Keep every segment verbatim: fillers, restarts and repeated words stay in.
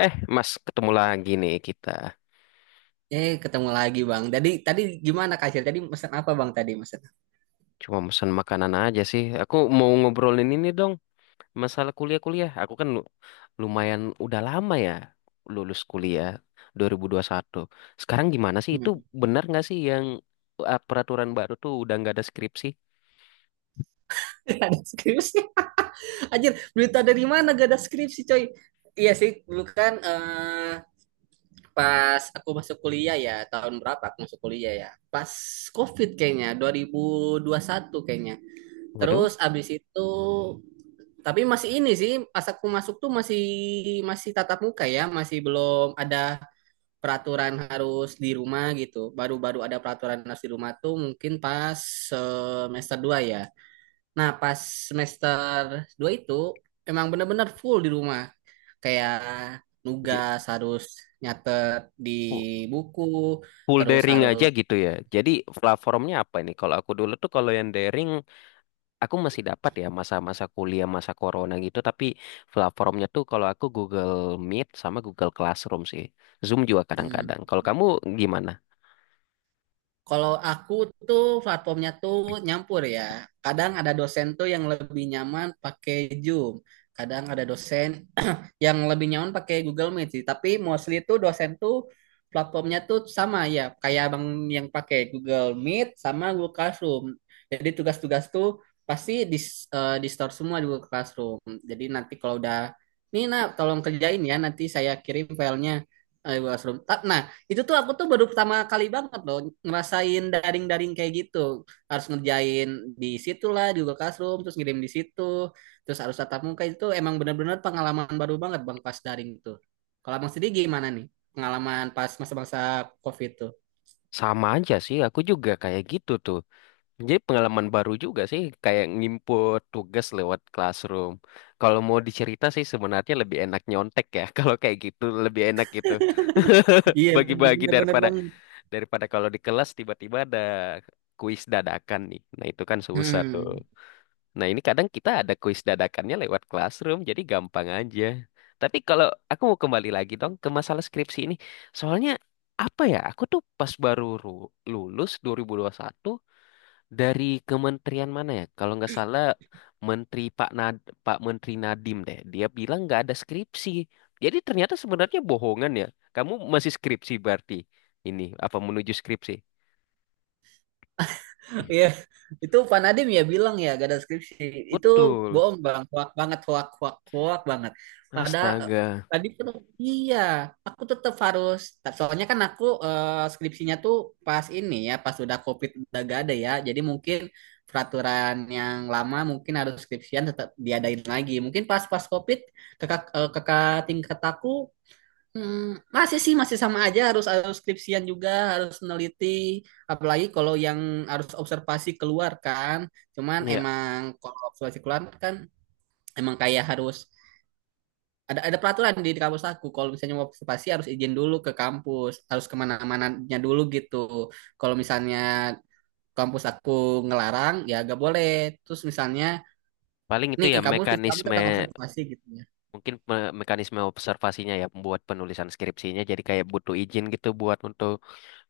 Eh, Mas, ketemu lagi nih kita. Eh, ketemu lagi Bang. Tadi tadi gimana Kak Acil? Tadi mesen apa Bang tadi mesen? Cuma pesan makanan aja sih. Aku mau ngobrolin ini dong, masalah kuliah-kuliah. Aku kan lu- lumayan udah lama ya lulus kuliah dua ribu dua ribu satu. Sekarang gimana sih? Itu Hmm. benar nggak sih yang eh, peraturan baru tuh udah nggak ada skripsi? Gak ada skripsi. Anjir, berita dari mana gak ada skripsi coy? Iya sih, dulu kan eh, pas aku masuk kuliah ya, tahun berapa aku masuk kuliah ya? Pas COVID kayaknya, dua ribu dua puluh satu kayaknya. Waduh, Terus abis itu, tapi masih ini sih, pas aku masuk tuh masih masih tatap muka ya, masih belum ada peraturan harus di rumah gitu. Baru-baru ada peraturan harus di rumah tuh mungkin pas semester dua ya. Nah, pas semester dua itu emang bener-bener full di rumah. Kayak j- nugas harus nyatet di fu- buku, full terus daring aja harus gitu ya. Jadi platformnya apa ini? Kalau aku dulu tuh kalau yang daring aku masih dapat ya, masa-masa kuliah masa corona gitu, tapi platformnya tuh kalau aku Google Meet sama Google Classroom sih, Zoom juga hmm. kadang-kadang. Kalau kamu gimana? Kalau aku tuh platformnya tuh nyampur ya. Kadang ada dosen tuh yang lebih nyaman pakai Zoom. Kadang ada dosen yang lebih nyaman pakai Google Meet sih. Tapi mostly tuh dosen tuh platformnya tuh sama ya. Kayak abang yang pakai Google Meet sama Google Classroom. Jadi tugas-tugas tuh pasti di, eh, di store semua di Google Classroom. Jadi nanti kalau udah, nih nak tolong kerjain ya. Nanti saya kirim filenya eh, Google Classroom. Ta- Nah itu tuh aku tuh baru pertama kali banget loh ngerasain daring-daring kayak gitu. Harus ngerjain di situ lah di Google Classroom, terus ngirim di situ, terus harus tatap muka itu emang bener-bener pengalaman baru banget Bang pas daring tuh. Kalau Abang sendiri gimana nih pengalaman pas masa-masa COVID tuh? Sama aja sih, aku juga kayak gitu tuh. Jadi pengalaman baru juga sih kayak ngimput tugas lewat Classroom. Kalau mau dicerita sih sebenarnya lebih enak nyontek ya kalau kayak gitu lebih enak gitu, Iya bagi-bagi. bener-bener bener daripada banget. daripada kalau di kelas tiba-tiba ada kuis dadakan nih, nah itu kan susah tuh. Hmm. Nah, ini kadang kita ada kuis dadakannya lewat classroom, jadi gampang aja. Tapi kalau aku mau kembali lagi dong ke masalah skripsi ini. Soalnya apa ya? Aku tuh pas baru ru- lulus dua ribu dua puluh satu dari kementerian mana ya? Kalau nggak salah Menteri Pak Nad Pak Menteri Nadiem deh. Dia bilang nggak ada skripsi. Jadi ternyata sebenarnya bohongan ya. Kamu masih skripsi berarti. Ini apa menuju skripsi? Iya, itu panadim ya bilang ya gak ada skripsi. Itu Betul. bohong bang, hoak banget, hoak, hoak, hoak banget. Pada eh, Astaga. tadi tuh Iya, aku tetap harus. Soalnya kan aku eh, skripsinya tuh pas ini ya, pas udah COVID udah gak ada ya. Jadi mungkin peraturan yang lama mungkin harus skripsian tetap diadain lagi. Mungkin pas pas COVID kakak eh, kakak tingkat aku hmm, masih sih masih sama aja harus harus skripsian juga harus neliti apalagi kalau yang harus observasi keluar kan cuman Ya, emang kalau observasi keluar kan emang kayak harus ada ada peraturan di, di kampus aku kalau misalnya mau observasi harus izin dulu ke kampus harus kemana-mananya dulu gitu kalau misalnya kampus aku ngelarang ya gak boleh terus misalnya paling itu nih ya kamu kamu mekanisme. tentang observasi gitu ya. Mungkin me- mekanisme observasinya ya, membuat penulisan skripsinya jadi kayak butuh izin gitu buat untuk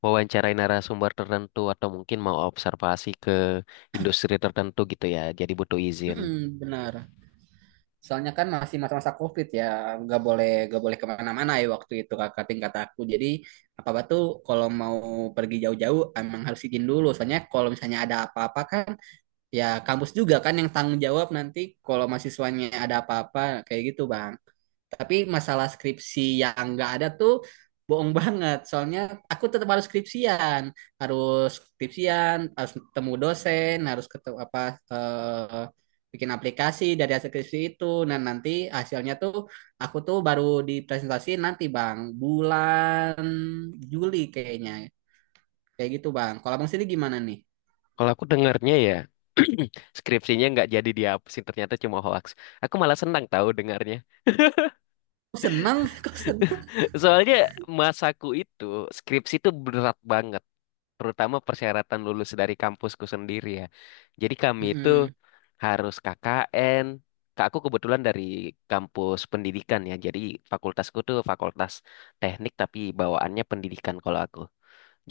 wawancarai narasumber tertentu atau mungkin mau observasi ke industri tertentu gitu ya. Jadi butuh izin. Mm, benar. Soalnya kan masih masa-masa COVID ya, nggak boleh nggak boleh kemana-mana ya waktu itu kakak tingkat aku. Jadi apa-apa tuh kalau mau pergi jauh-jauh emang harus izin dulu. Soalnya kalau misalnya ada apa-apa kan, ya kampus juga kan yang tanggung jawab nanti kalau mahasiswanya ada apa-apa kayak gitu bang. Tapi masalah skripsi yang nggak ada tuh bohong banget. Soalnya aku tetap harus skripsian, harus skripsian, harus ketemu dosen, harus ketemu apa eh, bikin aplikasi dari hasil skripsi itu. Nah nanti hasilnya tuh aku tuh baru dipresentasi nanti bang bulan Juli kayaknya kayak gitu bang. Kalau bang sendiri gimana nih? Kalau aku dengarnya ya skripsinya nggak jadi dihapusin, ternyata cuma hoax. Aku malah senang tahu dengarnya. Kok senang? Kok senang? Soalnya masaku itu skripsi itu berat banget, terutama persyaratan lulus dari kampusku sendiri ya. Jadi kami itu Mm-mm. harus K K N. Kak, aku kebetulan dari kampus pendidikan ya. Jadi fakultasku tuh fakultas teknik tapi bawaannya pendidikan kalau aku.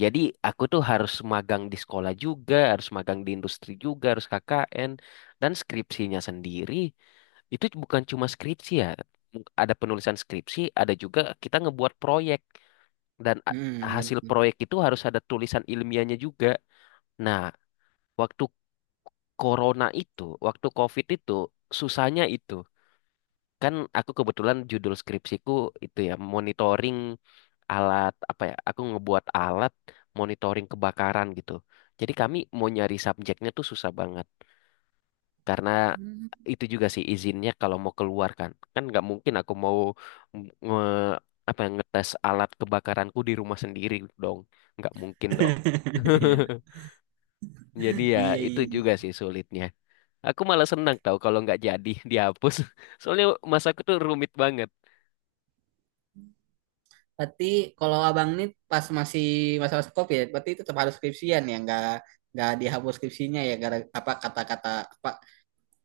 Jadi aku tuh harus magang di sekolah juga, harus magang di industri juga, harus K K N dan skripsinya sendiri. Itu bukan cuma skripsi ya. Ada penulisan skripsi, ada juga kita ngebuat proyek dan a- hasil Mm-mm. proyek itu harus ada tulisan ilmiahnya juga. Nah, waktu corona itu, waktu COVID itu, susahnya itu. Kan aku kebetulan judul skripsiku itu ya monitoring alat, apa ya, aku ngebuat alat monitoring kebakaran gitu. Jadi kami mau nyari subjeknya tuh susah banget, karena itu juga sih izinnya. Kalau mau keluar kan kan nggak mungkin aku mau nge apa ya, ngetes alat kebakaranku di rumah sendiri dong, nggak mungkin dong. Iya, Jadi ya, iya, itu juga iya. sih sulitnya. Aku malah senang tau kalau nggak jadi dihapus soalnya masa aku tuh rumit banget. Berarti kalau abang ini pas masih masa-masa COVID ya, berarti itu tetap harus skripsian ya, nggak nggak dihapus skripsinya ya, gara apa kata-kata apa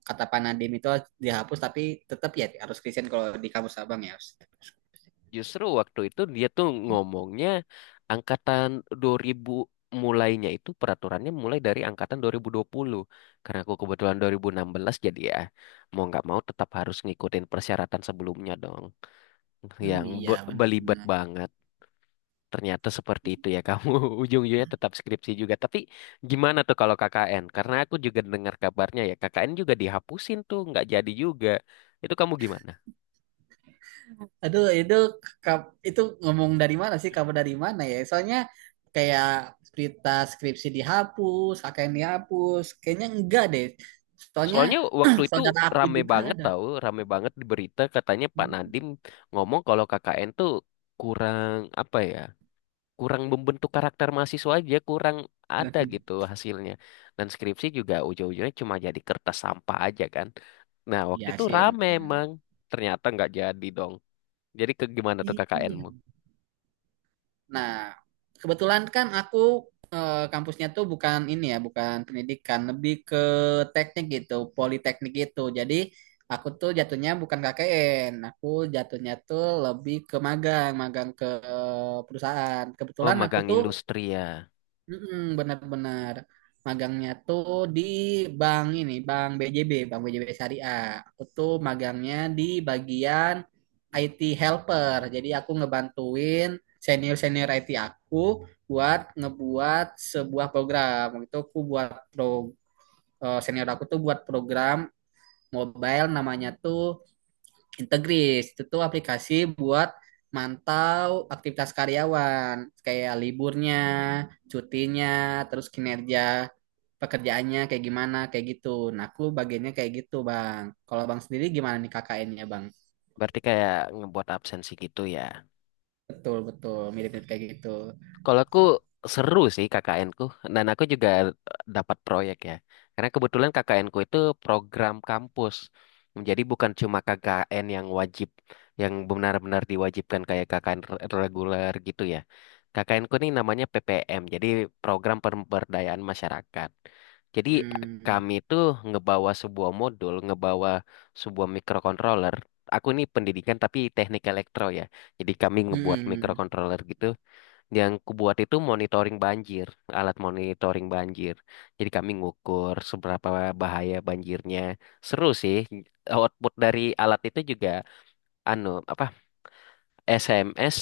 kata Panadim itu harus dihapus tapi tetap ya harus skripsian kalau di kampus abang ya. Justru waktu itu dia tuh ngomongnya angkatan dua ribu, mulainya itu peraturannya mulai dari angkatan dua ribu dua puluh. Karena aku kebetulan dua ribu enam belas, jadi ya mau nggak mau tetap harus ngikutin persyaratan sebelumnya dong. Hmm, Yang iya be- belibet benar-benar. banget. Ternyata seperti itu ya kamu ujung-ujungnya tetap skripsi juga. Tapi gimana tuh kalau K K N? Karena aku juga dengar kabarnya ya K K N juga dihapusin, tuh nggak jadi juga. Itu kamu gimana? Aduh itu ka- itu ngomong dari mana sih kabar dari mana ya? Soalnya kayak berita skripsi dihapus, A K N dihapus, kayaknya enggak deh. Soalnya Soalnya waktu itu saudara aku rame juga banget ada. tahu, rame banget di berita katanya Pak Hmm. Nadiem ngomong kalau K K N tuh kurang apa ya, kurang membentuk karakter mahasiswa aja, kurang ada gitu hasilnya. Dan skripsi juga ujung-ujungnya cuma jadi kertas sampah aja kan. Nah waktu Iya itu sih rame emang, emang. ternyata nggak jadi dong. Jadi ke gimana tuh Iya. KKN-mu? Nah, kebetulan kan aku eh, kampusnya tuh bukan ini ya, bukan pendidikan, lebih ke teknik gitu, politeknik gitu. Jadi aku tuh jatuhnya bukan K K N, aku jatuhnya tuh lebih ke magang, magang ke eh, perusahaan. Oh, Kebetulan aku magang tuh industri ya, mm-mm, benar-benar magangnya tuh di bank ini, Bank B J B, Bank B J B Syariah. Aku tuh magangnya di bagian I T helper. Jadi aku ngebantuin senior-senior I T aku buat ngebuat sebuah program. Waktu itu aku buat pro, eh, senior aku tuh buat program mobile namanya tuh Integris itu tuh aplikasi buat mantau aktivitas karyawan kayak liburnya, cutinya, terus kinerja pekerjaannya kayak gimana kayak gitu. Nah, aku bagiannya kayak gitu, Bang. Kalau Bang sendiri gimana nih K K N-nya, Bang? berarti kayak ngebuat absensi gitu ya. Betul, betul, mirip-mirip kayak gitu. Kalau aku seru sih K K N ku, dan aku juga dapat proyek ya. Karena kebetulan K K N ku itu program kampus. Jadi bukan cuma K K N yang wajib, yang benar-benar diwajibkan kayak K K N re- reguler gitu ya. K K N ku ini namanya P P M, jadi program pemberdayaan masyarakat. Jadi Hmm. kami itu ngebawa sebuah modul, ngebawa sebuah microcontroller. Aku ini pendidikan tapi teknik elektro ya. Jadi kami ngebuat Hmm. microcontroller gitu. Yang kubuat itu monitoring banjir, alat monitoring banjir. Jadi kami ngukur seberapa bahaya banjirnya. Seru sih. Output dari alat itu juga, anu apa, S M S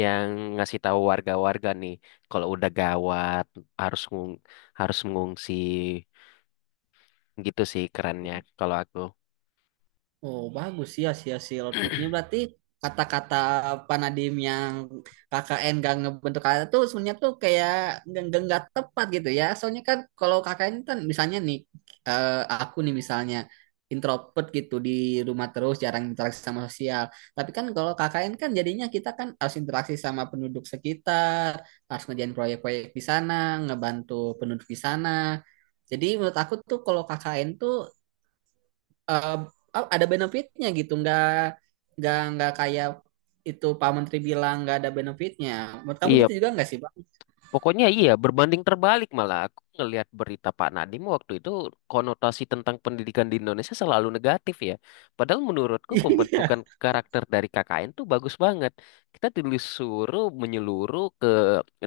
yang ngasih tahu warga-warga nih kalau udah gawat harus ngung- harus mengungsi, gitu sih kerennya kalau aku. Oh, bagus sih hasil-hasil outputnya. Berarti kata-kata Panadim yang K K N gak ngebentuk kata tuh sebenarnya tuh kayak nggak nggak nggak tepat gitu ya. Soalnya kan kalau K K N kan misalnya nih eh, aku nih misalnya introvert gitu di rumah terus jarang interaksi sama sosial. Tapi kan kalau K K N kan jadinya kita kan harus interaksi sama penduduk sekitar, harus ngerjain proyek-proyek di sana, ngebantu penduduk di sana. Jadi menurut aku tuh kalau K K N tuh eh, ada benefitnya gitu nggak nggak nggak kayak itu Pak Menteri bilang nggak ada benefitnya menurut kamu Iya, gitu juga nggak sih Pak. pokoknya iya, berbanding terbalik malah. Aku ngelihat berita Pak Nadiem waktu itu, konotasi tentang pendidikan di Indonesia selalu negatif ya. Padahal menurutku pembentukan Iya, karakter dari K K N tuh bagus banget. Kita disuruh menyeluruh ke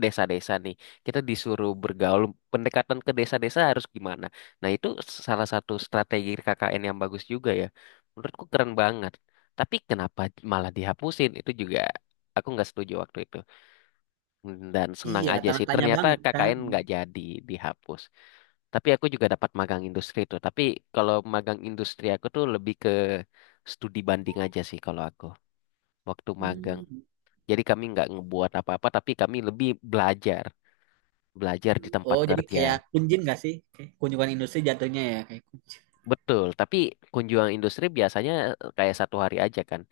desa-desa nih. Kita disuruh bergaul, pendekatan ke desa-desa harus gimana. Nah itu salah satu strategi K K N yang bagus juga ya. Menurutku keren banget. Tapi kenapa malah dihapusin? Itu juga aku nggak setuju waktu itu. Hmm, Dan senang iya, aja tanda sih. tanya Ternyata banget kan. K K N nggak jadi dihapus. Tapi aku juga dapat magang industri tuh. Tapi kalau magang industri aku tuh lebih ke studi banding aja sih kalau aku. Waktu magang. Hmm. Jadi kami nggak ngebuat apa-apa, tapi kami lebih belajar. Belajar di tempat Oh jadi kerja. kayak kunjin nggak sih? Kayak kunjungan industri jatuhnya ya kayak Betul, tapi kunjungan industri biasanya eh, kayak satu hari aja kan.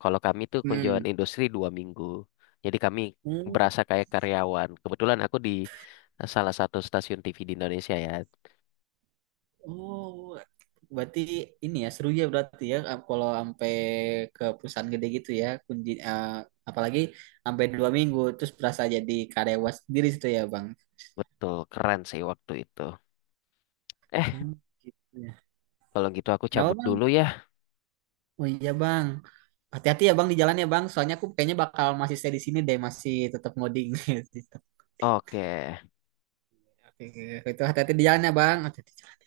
Kalau kami tuh kunjungan hmm. industri dua minggu. Jadi kami Hmm. berasa kayak karyawan. Kebetulan aku di eh, salah satu stasiun T V di Indonesia ya. Oh berarti ini ya seru ya berarti ya kalau sampai ke perusahaan gede gitu ya kunjin eh, apalagi sampai dua minggu terus berasa jadi karyawan sendiri situ ya bang. Betul, keren sih waktu itu. Eh, Hmm, gitu ya. Kalau gitu aku Kenapa cabut bang? dulu ya. Oh iya bang. Hati-hati ya bang di jalan ya bang. Soalnya aku kayaknya bakal masih stay di sini deh, masih tetap ngoding. Gitu. Oke. Oke, oke. Itu hati-hati di jalan ya bang. Hati-hati.